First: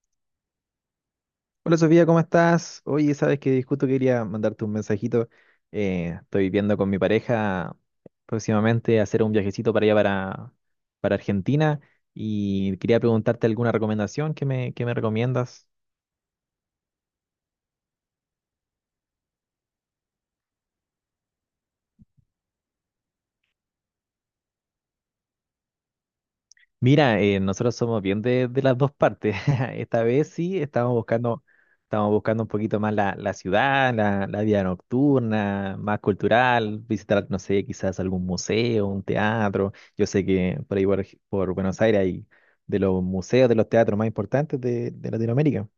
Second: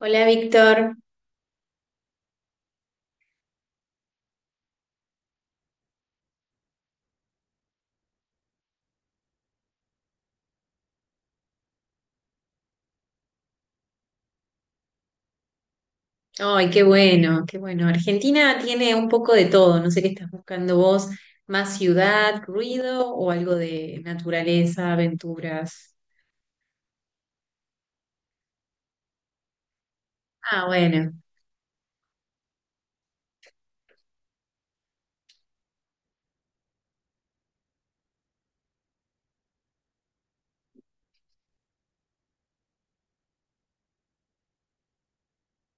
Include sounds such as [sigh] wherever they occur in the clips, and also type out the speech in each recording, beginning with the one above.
Hola Víctor. Hola Sofía, ¿cómo estás? Oye, sabes que justo quería mandarte un mensajito. Estoy viendo con mi pareja próximamente hacer un viajecito para allá para Argentina y quería preguntarte alguna recomendación que me recomiendas. Ay, qué bueno, qué bueno. Argentina tiene un poco de todo. No sé qué estás buscando vos. ¿Más ciudad, ruido o algo de naturaleza, aventuras? Mira, nosotros somos bien de las dos partes. [laughs] Esta vez sí, Ah, estamos bueno. buscando, estamos buscando un poquito más la ciudad, la vida nocturna, más cultural, visitar, no sé, quizás algún museo, un teatro. Yo sé que por ahí por Buenos Aires hay de los museos, de los teatros más importantes de Latinoamérica.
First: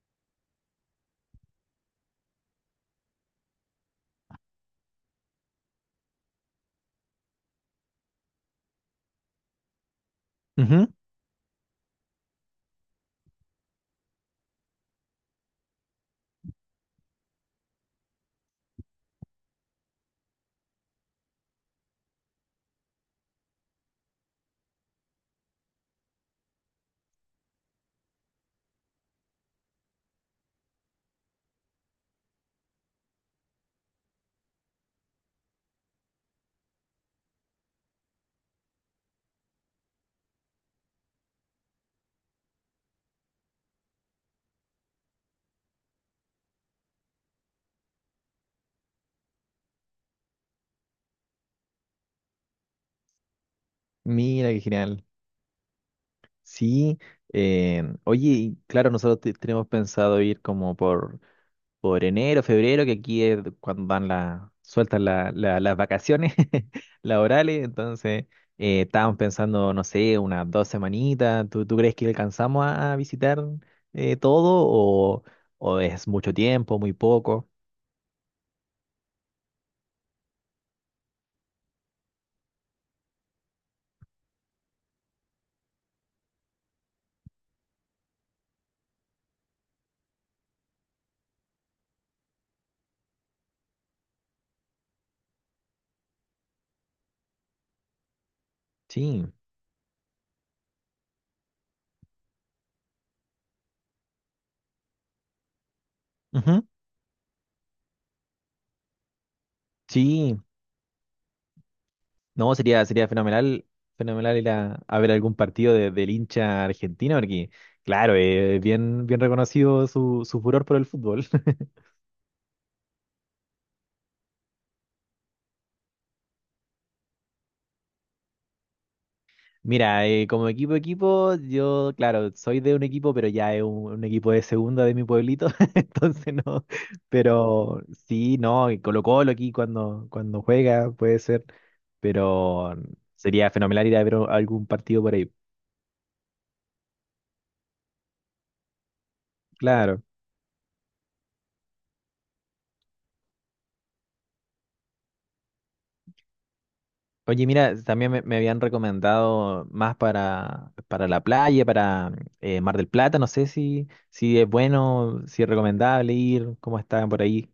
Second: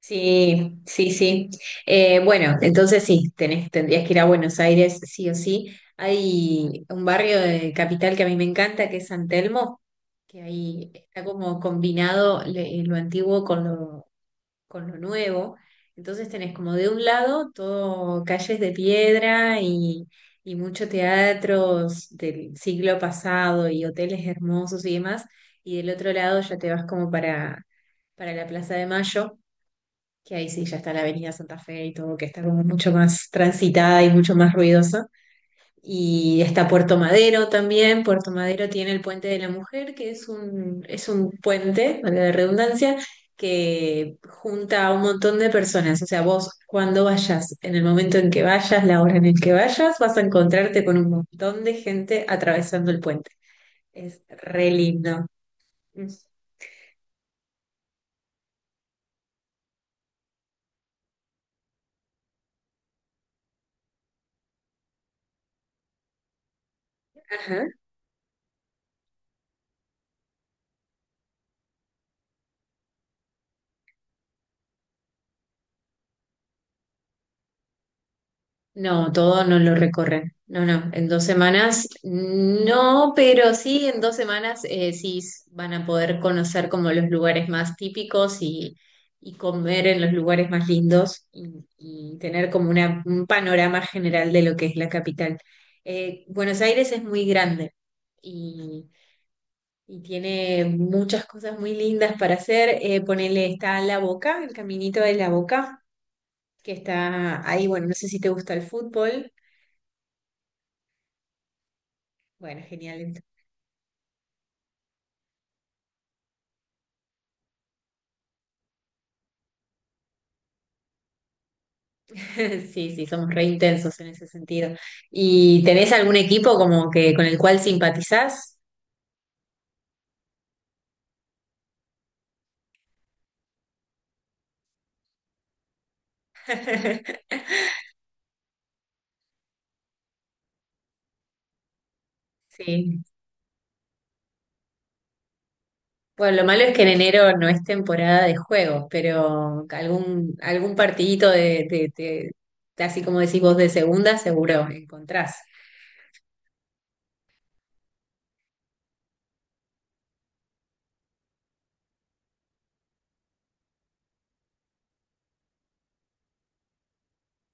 Sí, sí, sí. Bueno, entonces sí, tendrías que ir a Buenos Aires, sí o sí. Hay un barrio de capital que a mí me encanta, que es San Telmo, que ahí Ujú. está como combinado lo antiguo con lo nuevo. Entonces tenés como de un lado todo calles de piedra y mucho teatros del siglo pasado y hoteles hermosos y demás, y del otro lado ya te vas como para la Plaza de Mayo, que ahí sí ya está la Avenida Santa Fe y todo, que está como mucho más transitada y mucho más ruidosa. Y está Puerto Madero también. Puerto Madero tiene el Puente de la Mujer, que es es un puente, valga la redundancia, que junta a un montón de personas. O sea, vos cuando vayas, en el momento en que vayas, la hora en el que vayas, vas a encontrarte con un montón de gente atravesando el puente. Es Mira, qué re genial. lindo. Sí, oye, y claro, nosotros tenemos pensado ir como por enero, febrero, que aquí es cuando dan sueltan las vacaciones [laughs] Ajá. laborales. Entonces, estábamos pensando, no sé, unas dos semanitas. ¿Tú crees que alcanzamos a visitar, todo, o es mucho tiempo, muy poco? No, todo no lo recorren. No, no, en dos semanas no, pero sí, en dos semanas sí van a poder conocer como los lugares más típicos y comer en los lugares más lindos y tener como un panorama general de lo que es la capital. Buenos Aires es muy grande y, Sí, y tiene muchas cosas muy lindas para hacer. Ponele, está La Boca, el caminito de La Boca, ujú. que está ahí, bueno, no sé si te gusta el fútbol. Sí, no, Bueno, sería genial. fenomenal, fenomenal ir a ver algún partido del hincha argentino, porque claro, es bien, bien reconocido su furor por el fútbol. [laughs] [laughs] Sí, sí, somos re intensos en ese sentido. ¿Y tenés algún equipo como que con el cual simpatizás? Mira, como equipo equipo, yo, claro, soy de un equipo, pero ya es un equipo de segunda de mi pueblito, [laughs] entonces no, [laughs] pero sí. No, y Colo-Colo aquí cuando, juega puede ser, pero Sí. sería fenomenal ir a ver algún partido por ahí. Bueno, lo malo es que en enero no es temporada de juegos, pero Claro. algún, algún partidito de- así como decís vos, de segunda, seguro encontrás. Oye, mira, también me habían recomendado más para la playa, para Mar del Plata. No sé si es bueno, si es recomendable ir, cómo están por ahí.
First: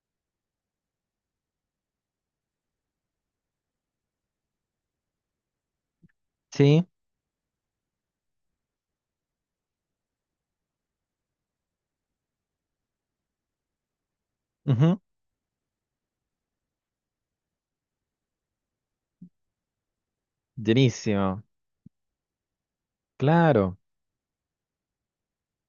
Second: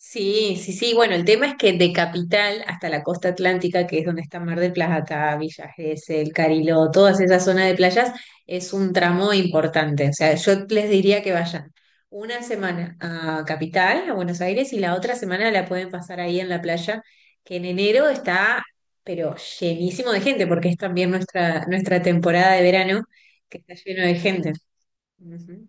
Sí, sí, sí. Bueno, el tema es que de Capital hasta la costa atlántica, que es donde está Mar del Plata, Villa Gesell, Sí, Cariló, todas esas zonas de playas, es un tramo importante. O sea, yo les diría que vayan una semana a Capital, a Buenos Aires, y la ujú. otra semana la pueden pasar ahí en la playa, que en enero está, pero llenísimo de gente, porque es también Buenísimo. Nuestra temporada de verano, que está Claro, lleno de gente. Ujú.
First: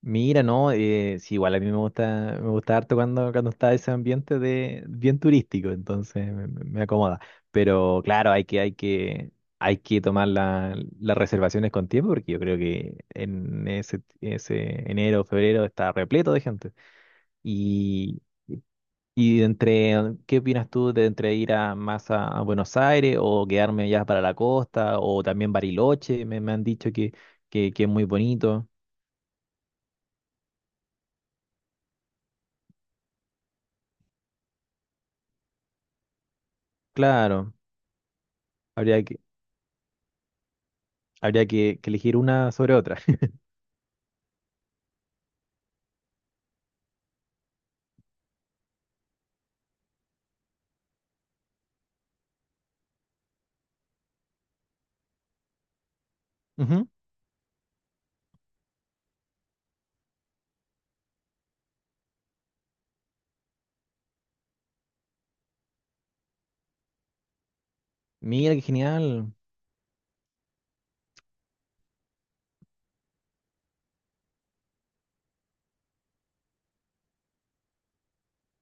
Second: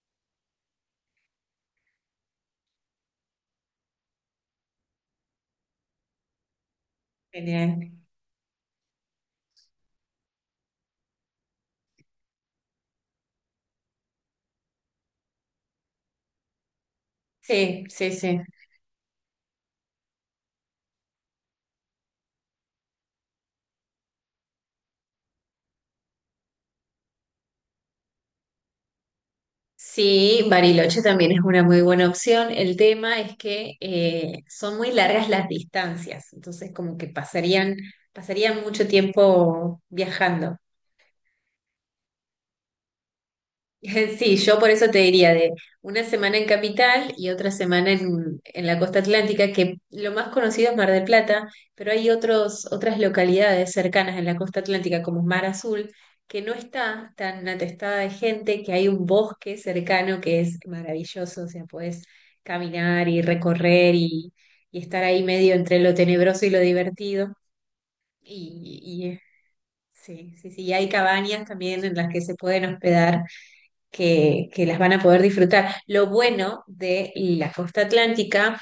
mira, no, sí, igual a mí me gusta, harto cuando está ese ambiente de bien turístico, entonces me acomoda. Genial. Pero claro, hay que tomar las reservaciones con tiempo, porque yo creo que en ese, ese enero o febrero está repleto de gente. Sí, sí, Y, sí. y ¿qué opinas tú de entre ir a más a Buenos Aires o quedarme ya para la costa o también Bariloche? Me han dicho que, es muy bonito. Sí, Bariloche también es una muy buena opción. El tema es que son muy largas las distancias, entonces como que Claro. Pasarían mucho Habría que, tiempo viajando. Habría que elegir una sobre otra. [laughs] [laughs] Sí, yo por eso te diría de una semana en Capital y otra semana en la costa atlántica, que lo más conocido es Mar del Plata, pero hay otras localidades cercanas en la costa atlántica, como Mar Azul, que no Ujú. está tan atestada de gente, que hay un bosque cercano que es maravilloso, o sea, podés caminar y recorrer y estar ahí medio entre lo tenebroso y lo divertido. Mira, qué Y, y eh, genial. sí, sí, sí, y hay cabañas también en las que se pueden hospedar que las van a poder disfrutar. Lo bueno de la costa atlántica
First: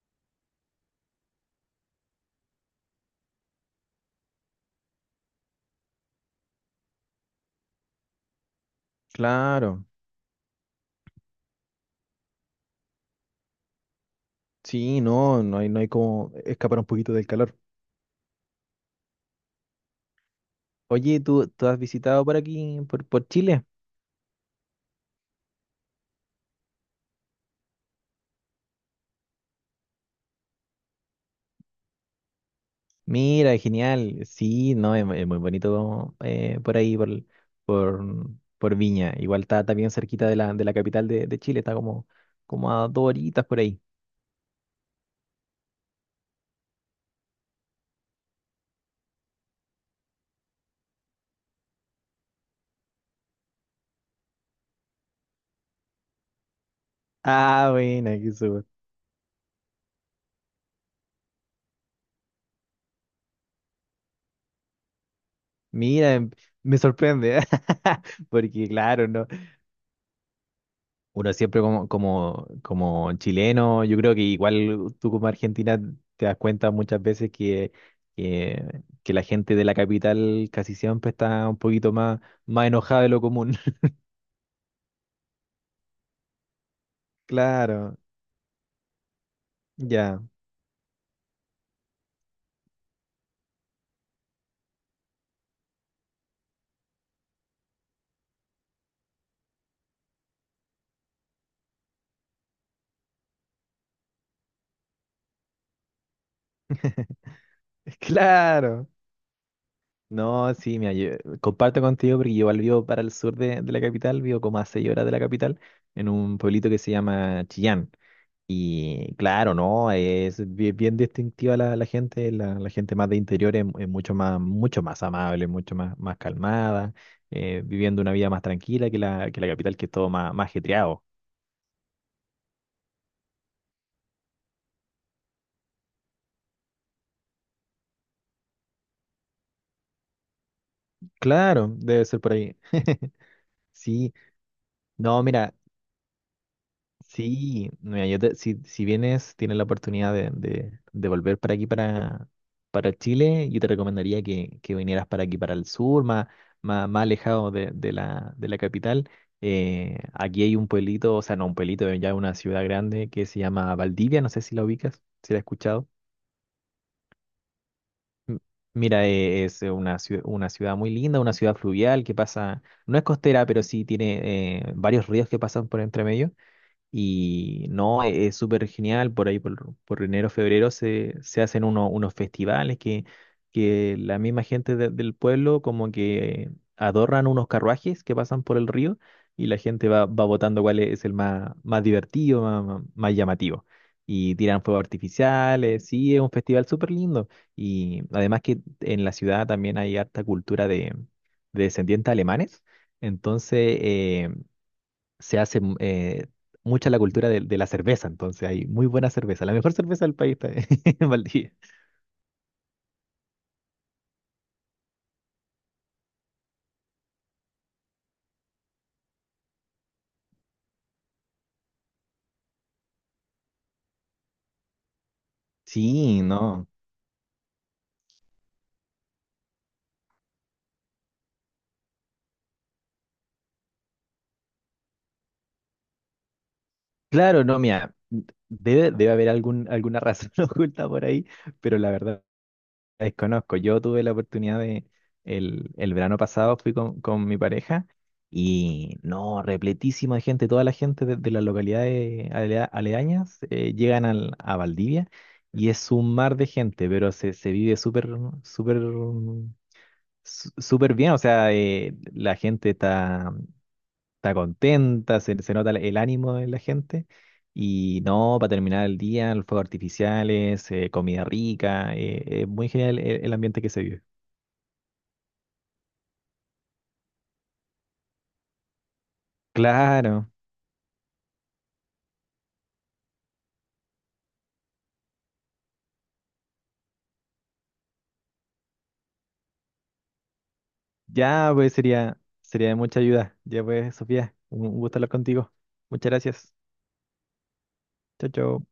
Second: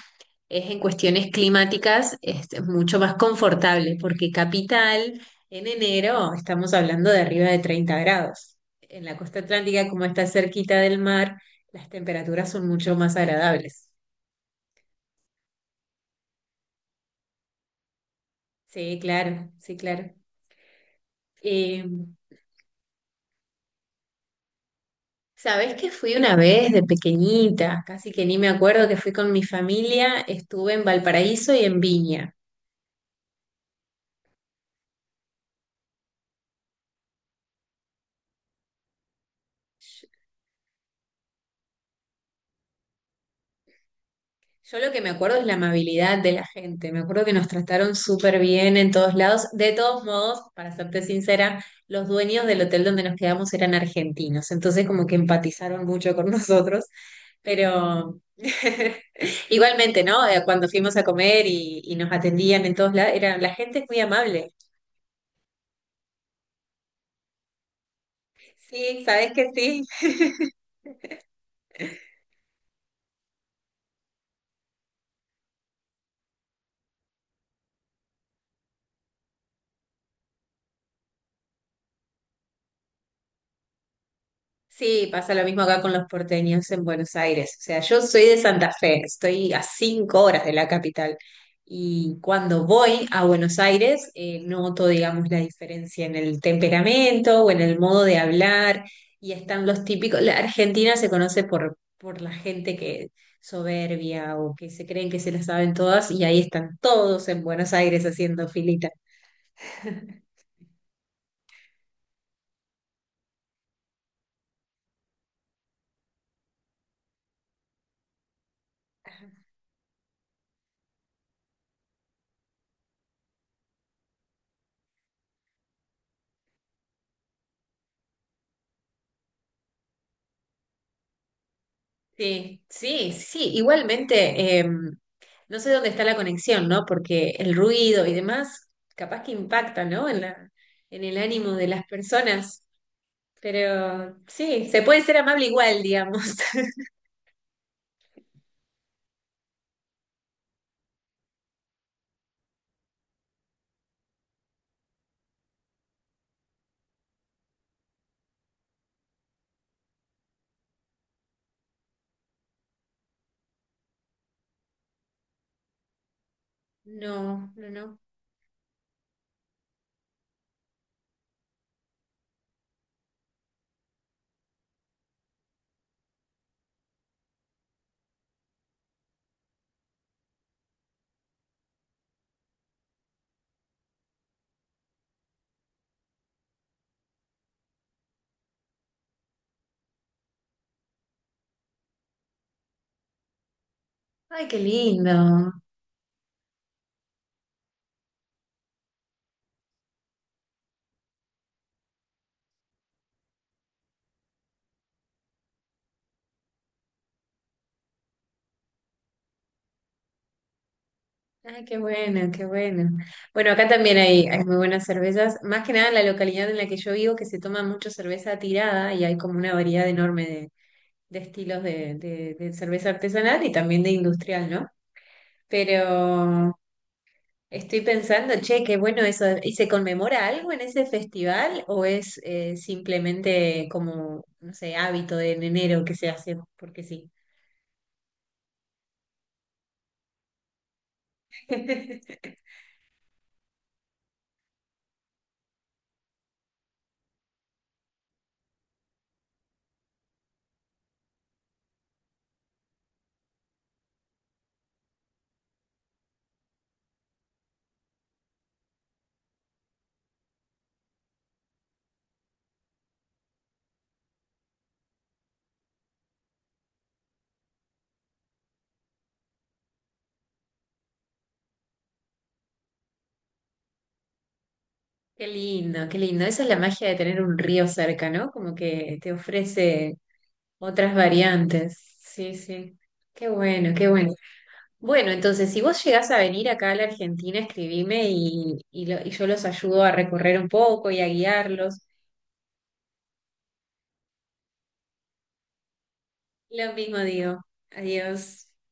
es en cuestiones climáticas es mucho más confortable, porque Capital en enero estamos hablando de arriba de 30 grados. En la costa Claro. atlántica, como está cerquita del mar, las temperaturas son mucho más agradables. Sí, no, no hay como escapar un poquito del calor. Sí, claro, sí, claro. Oye, ¿tú has Eh, visitado por aquí, por Chile? ¿Sabés que fui una vez de pequeñita? Casi que ni me acuerdo que fui con mi familia, estuve en Valparaíso y en Viña. Mira, genial. Sí, no, es muy bonito, por ahí, por, por Viña. Igual está bien cerquita de la capital de Chile, está como a 2 horitas por ahí. Yo lo que me acuerdo es la amabilidad de la gente. Me acuerdo que nos trataron súper bien en todos lados. De todos modos, para serte sincera, los dueños del hotel donde nos quedamos eran argentinos. Entonces como que empatizaron mucho con nosotros. Ah, buena, Pero qué súper. [laughs] igualmente, ¿no? Cuando fuimos a comer y nos atendían en todos lados, era, la gente es muy amable. Mira, me sorprende, [laughs] porque Sí, claro, no. ¿sabes que sí? Uno siempre como chileno, yo creo que igual tú como argentina te das cuenta muchas veces que, la gente de la capital casi siempre está un poquito más enojada de lo común. [laughs] Sí, pasa lo mismo acá con los porteños en Buenos Aires. O sea, Claro, yo soy de Santa Fe, estoy a cinco ya. horas de la capital. Y cuando voy a Buenos Aires, noto, digamos, la diferencia en el temperamento o en el modo de hablar. Y están los típicos. La Argentina se conoce por la gente que soberbia o que se creen que se la saben todas, y ahí están todos en Buenos [laughs] Aires haciendo Claro. filita. No, sí, mira, yo comparto contigo porque yo igual vivo para el sur de la capital, vivo como a 6 horas de la capital, en un pueblito que se llama Chillán. Y claro, ¿no? Es bien distintiva la, la, gente, la gente más de interior es mucho más amable, mucho más calmada, viviendo una vida más tranquila que la capital, que es todo más, más ajetreado. Sí, sí, sí. Igualmente, no sé dónde está la conexión, ¿no? Porque el ruido y demás, capaz que impacta, ¿no? En el ánimo de Claro, las debe ser por ahí. personas. [laughs] Sí, Pero sí, se puede ser no, amable mira. igual, digamos. [laughs] Sí, mira, yo si, vienes, tienes la oportunidad de, de volver para aquí, para Chile, yo te recomendaría que, vinieras para aquí, para el sur, más alejado de, de la capital. Aquí hay un pueblito, o sea, no un pueblito, ya una ciudad grande que se llama Valdivia, no sé si la ubicas, si la has escuchado. No, no, no. M- Mira, es una ciudad muy linda, una ciudad fluvial que pasa, no es costera, pero sí tiene, varios ríos que pasan por entre medio. Y no, es súper genial. Por ahí por, enero, febrero se hacen unos festivales que la misma gente del pueblo como que adornan unos carruajes que pasan por el río, y la gente va, votando cuál es el más, más, divertido, más llamativo. Y Ay, qué tiran fuegos lindo. artificiales. Sí, es un festival súper lindo. Y además que en la ciudad también hay harta cultura de, descendientes alemanes. Entonces, se hace, mucha la cultura de la cerveza, entonces hay muy buena cerveza, la mejor cerveza del país está [laughs] en Valdivia. Ay, qué bueno, qué bueno. Bueno, acá también hay muy buenas cervezas. Más que nada en la localidad en la que yo vivo, que se toma mucho cerveza tirada y hay como una variedad enorme de estilos de de cerveza artesanal y también de industrial, ¿no? Sí, Pero no. estoy pensando, che, qué bueno eso. ¿Y se conmemora algo en ese festival o es simplemente como, no sé, hábito de en enero que se hace porque sí? Claro, no, mira, debe, haber alguna razón [laughs] oculta por ahí, pero la verdad [laughs] desconozco. Yo tuve la oportunidad. El verano pasado fui con, mi pareja, y no, repletísima de gente. Toda la gente de las localidades aledañas, llegan a Valdivia. Y es un mar de gente, pero se, vive súper Súper bien. O sea, la gente está, contenta, se nota el ánimo de la gente. Y no, para terminar el día, los fuegos artificiales, comida rica, es muy genial el ambiente que se vive. Qué lindo, qué lindo. Esa es la magia de tener un río cerca, ¿no? Como que te ofrece Claro, otras variantes. Sí, sí. Qué bueno, qué bueno. Bueno, entonces, si vos llegás a venir acá a la Argentina, escribime y yo los ayudo a recorrer un poco y a ya pues guiarlos. sería, de mucha ayuda. Ya pues, Sofía, un gusto hablar contigo. Muchas gracias. Lo mismo digo. Chao, Adiós. chao.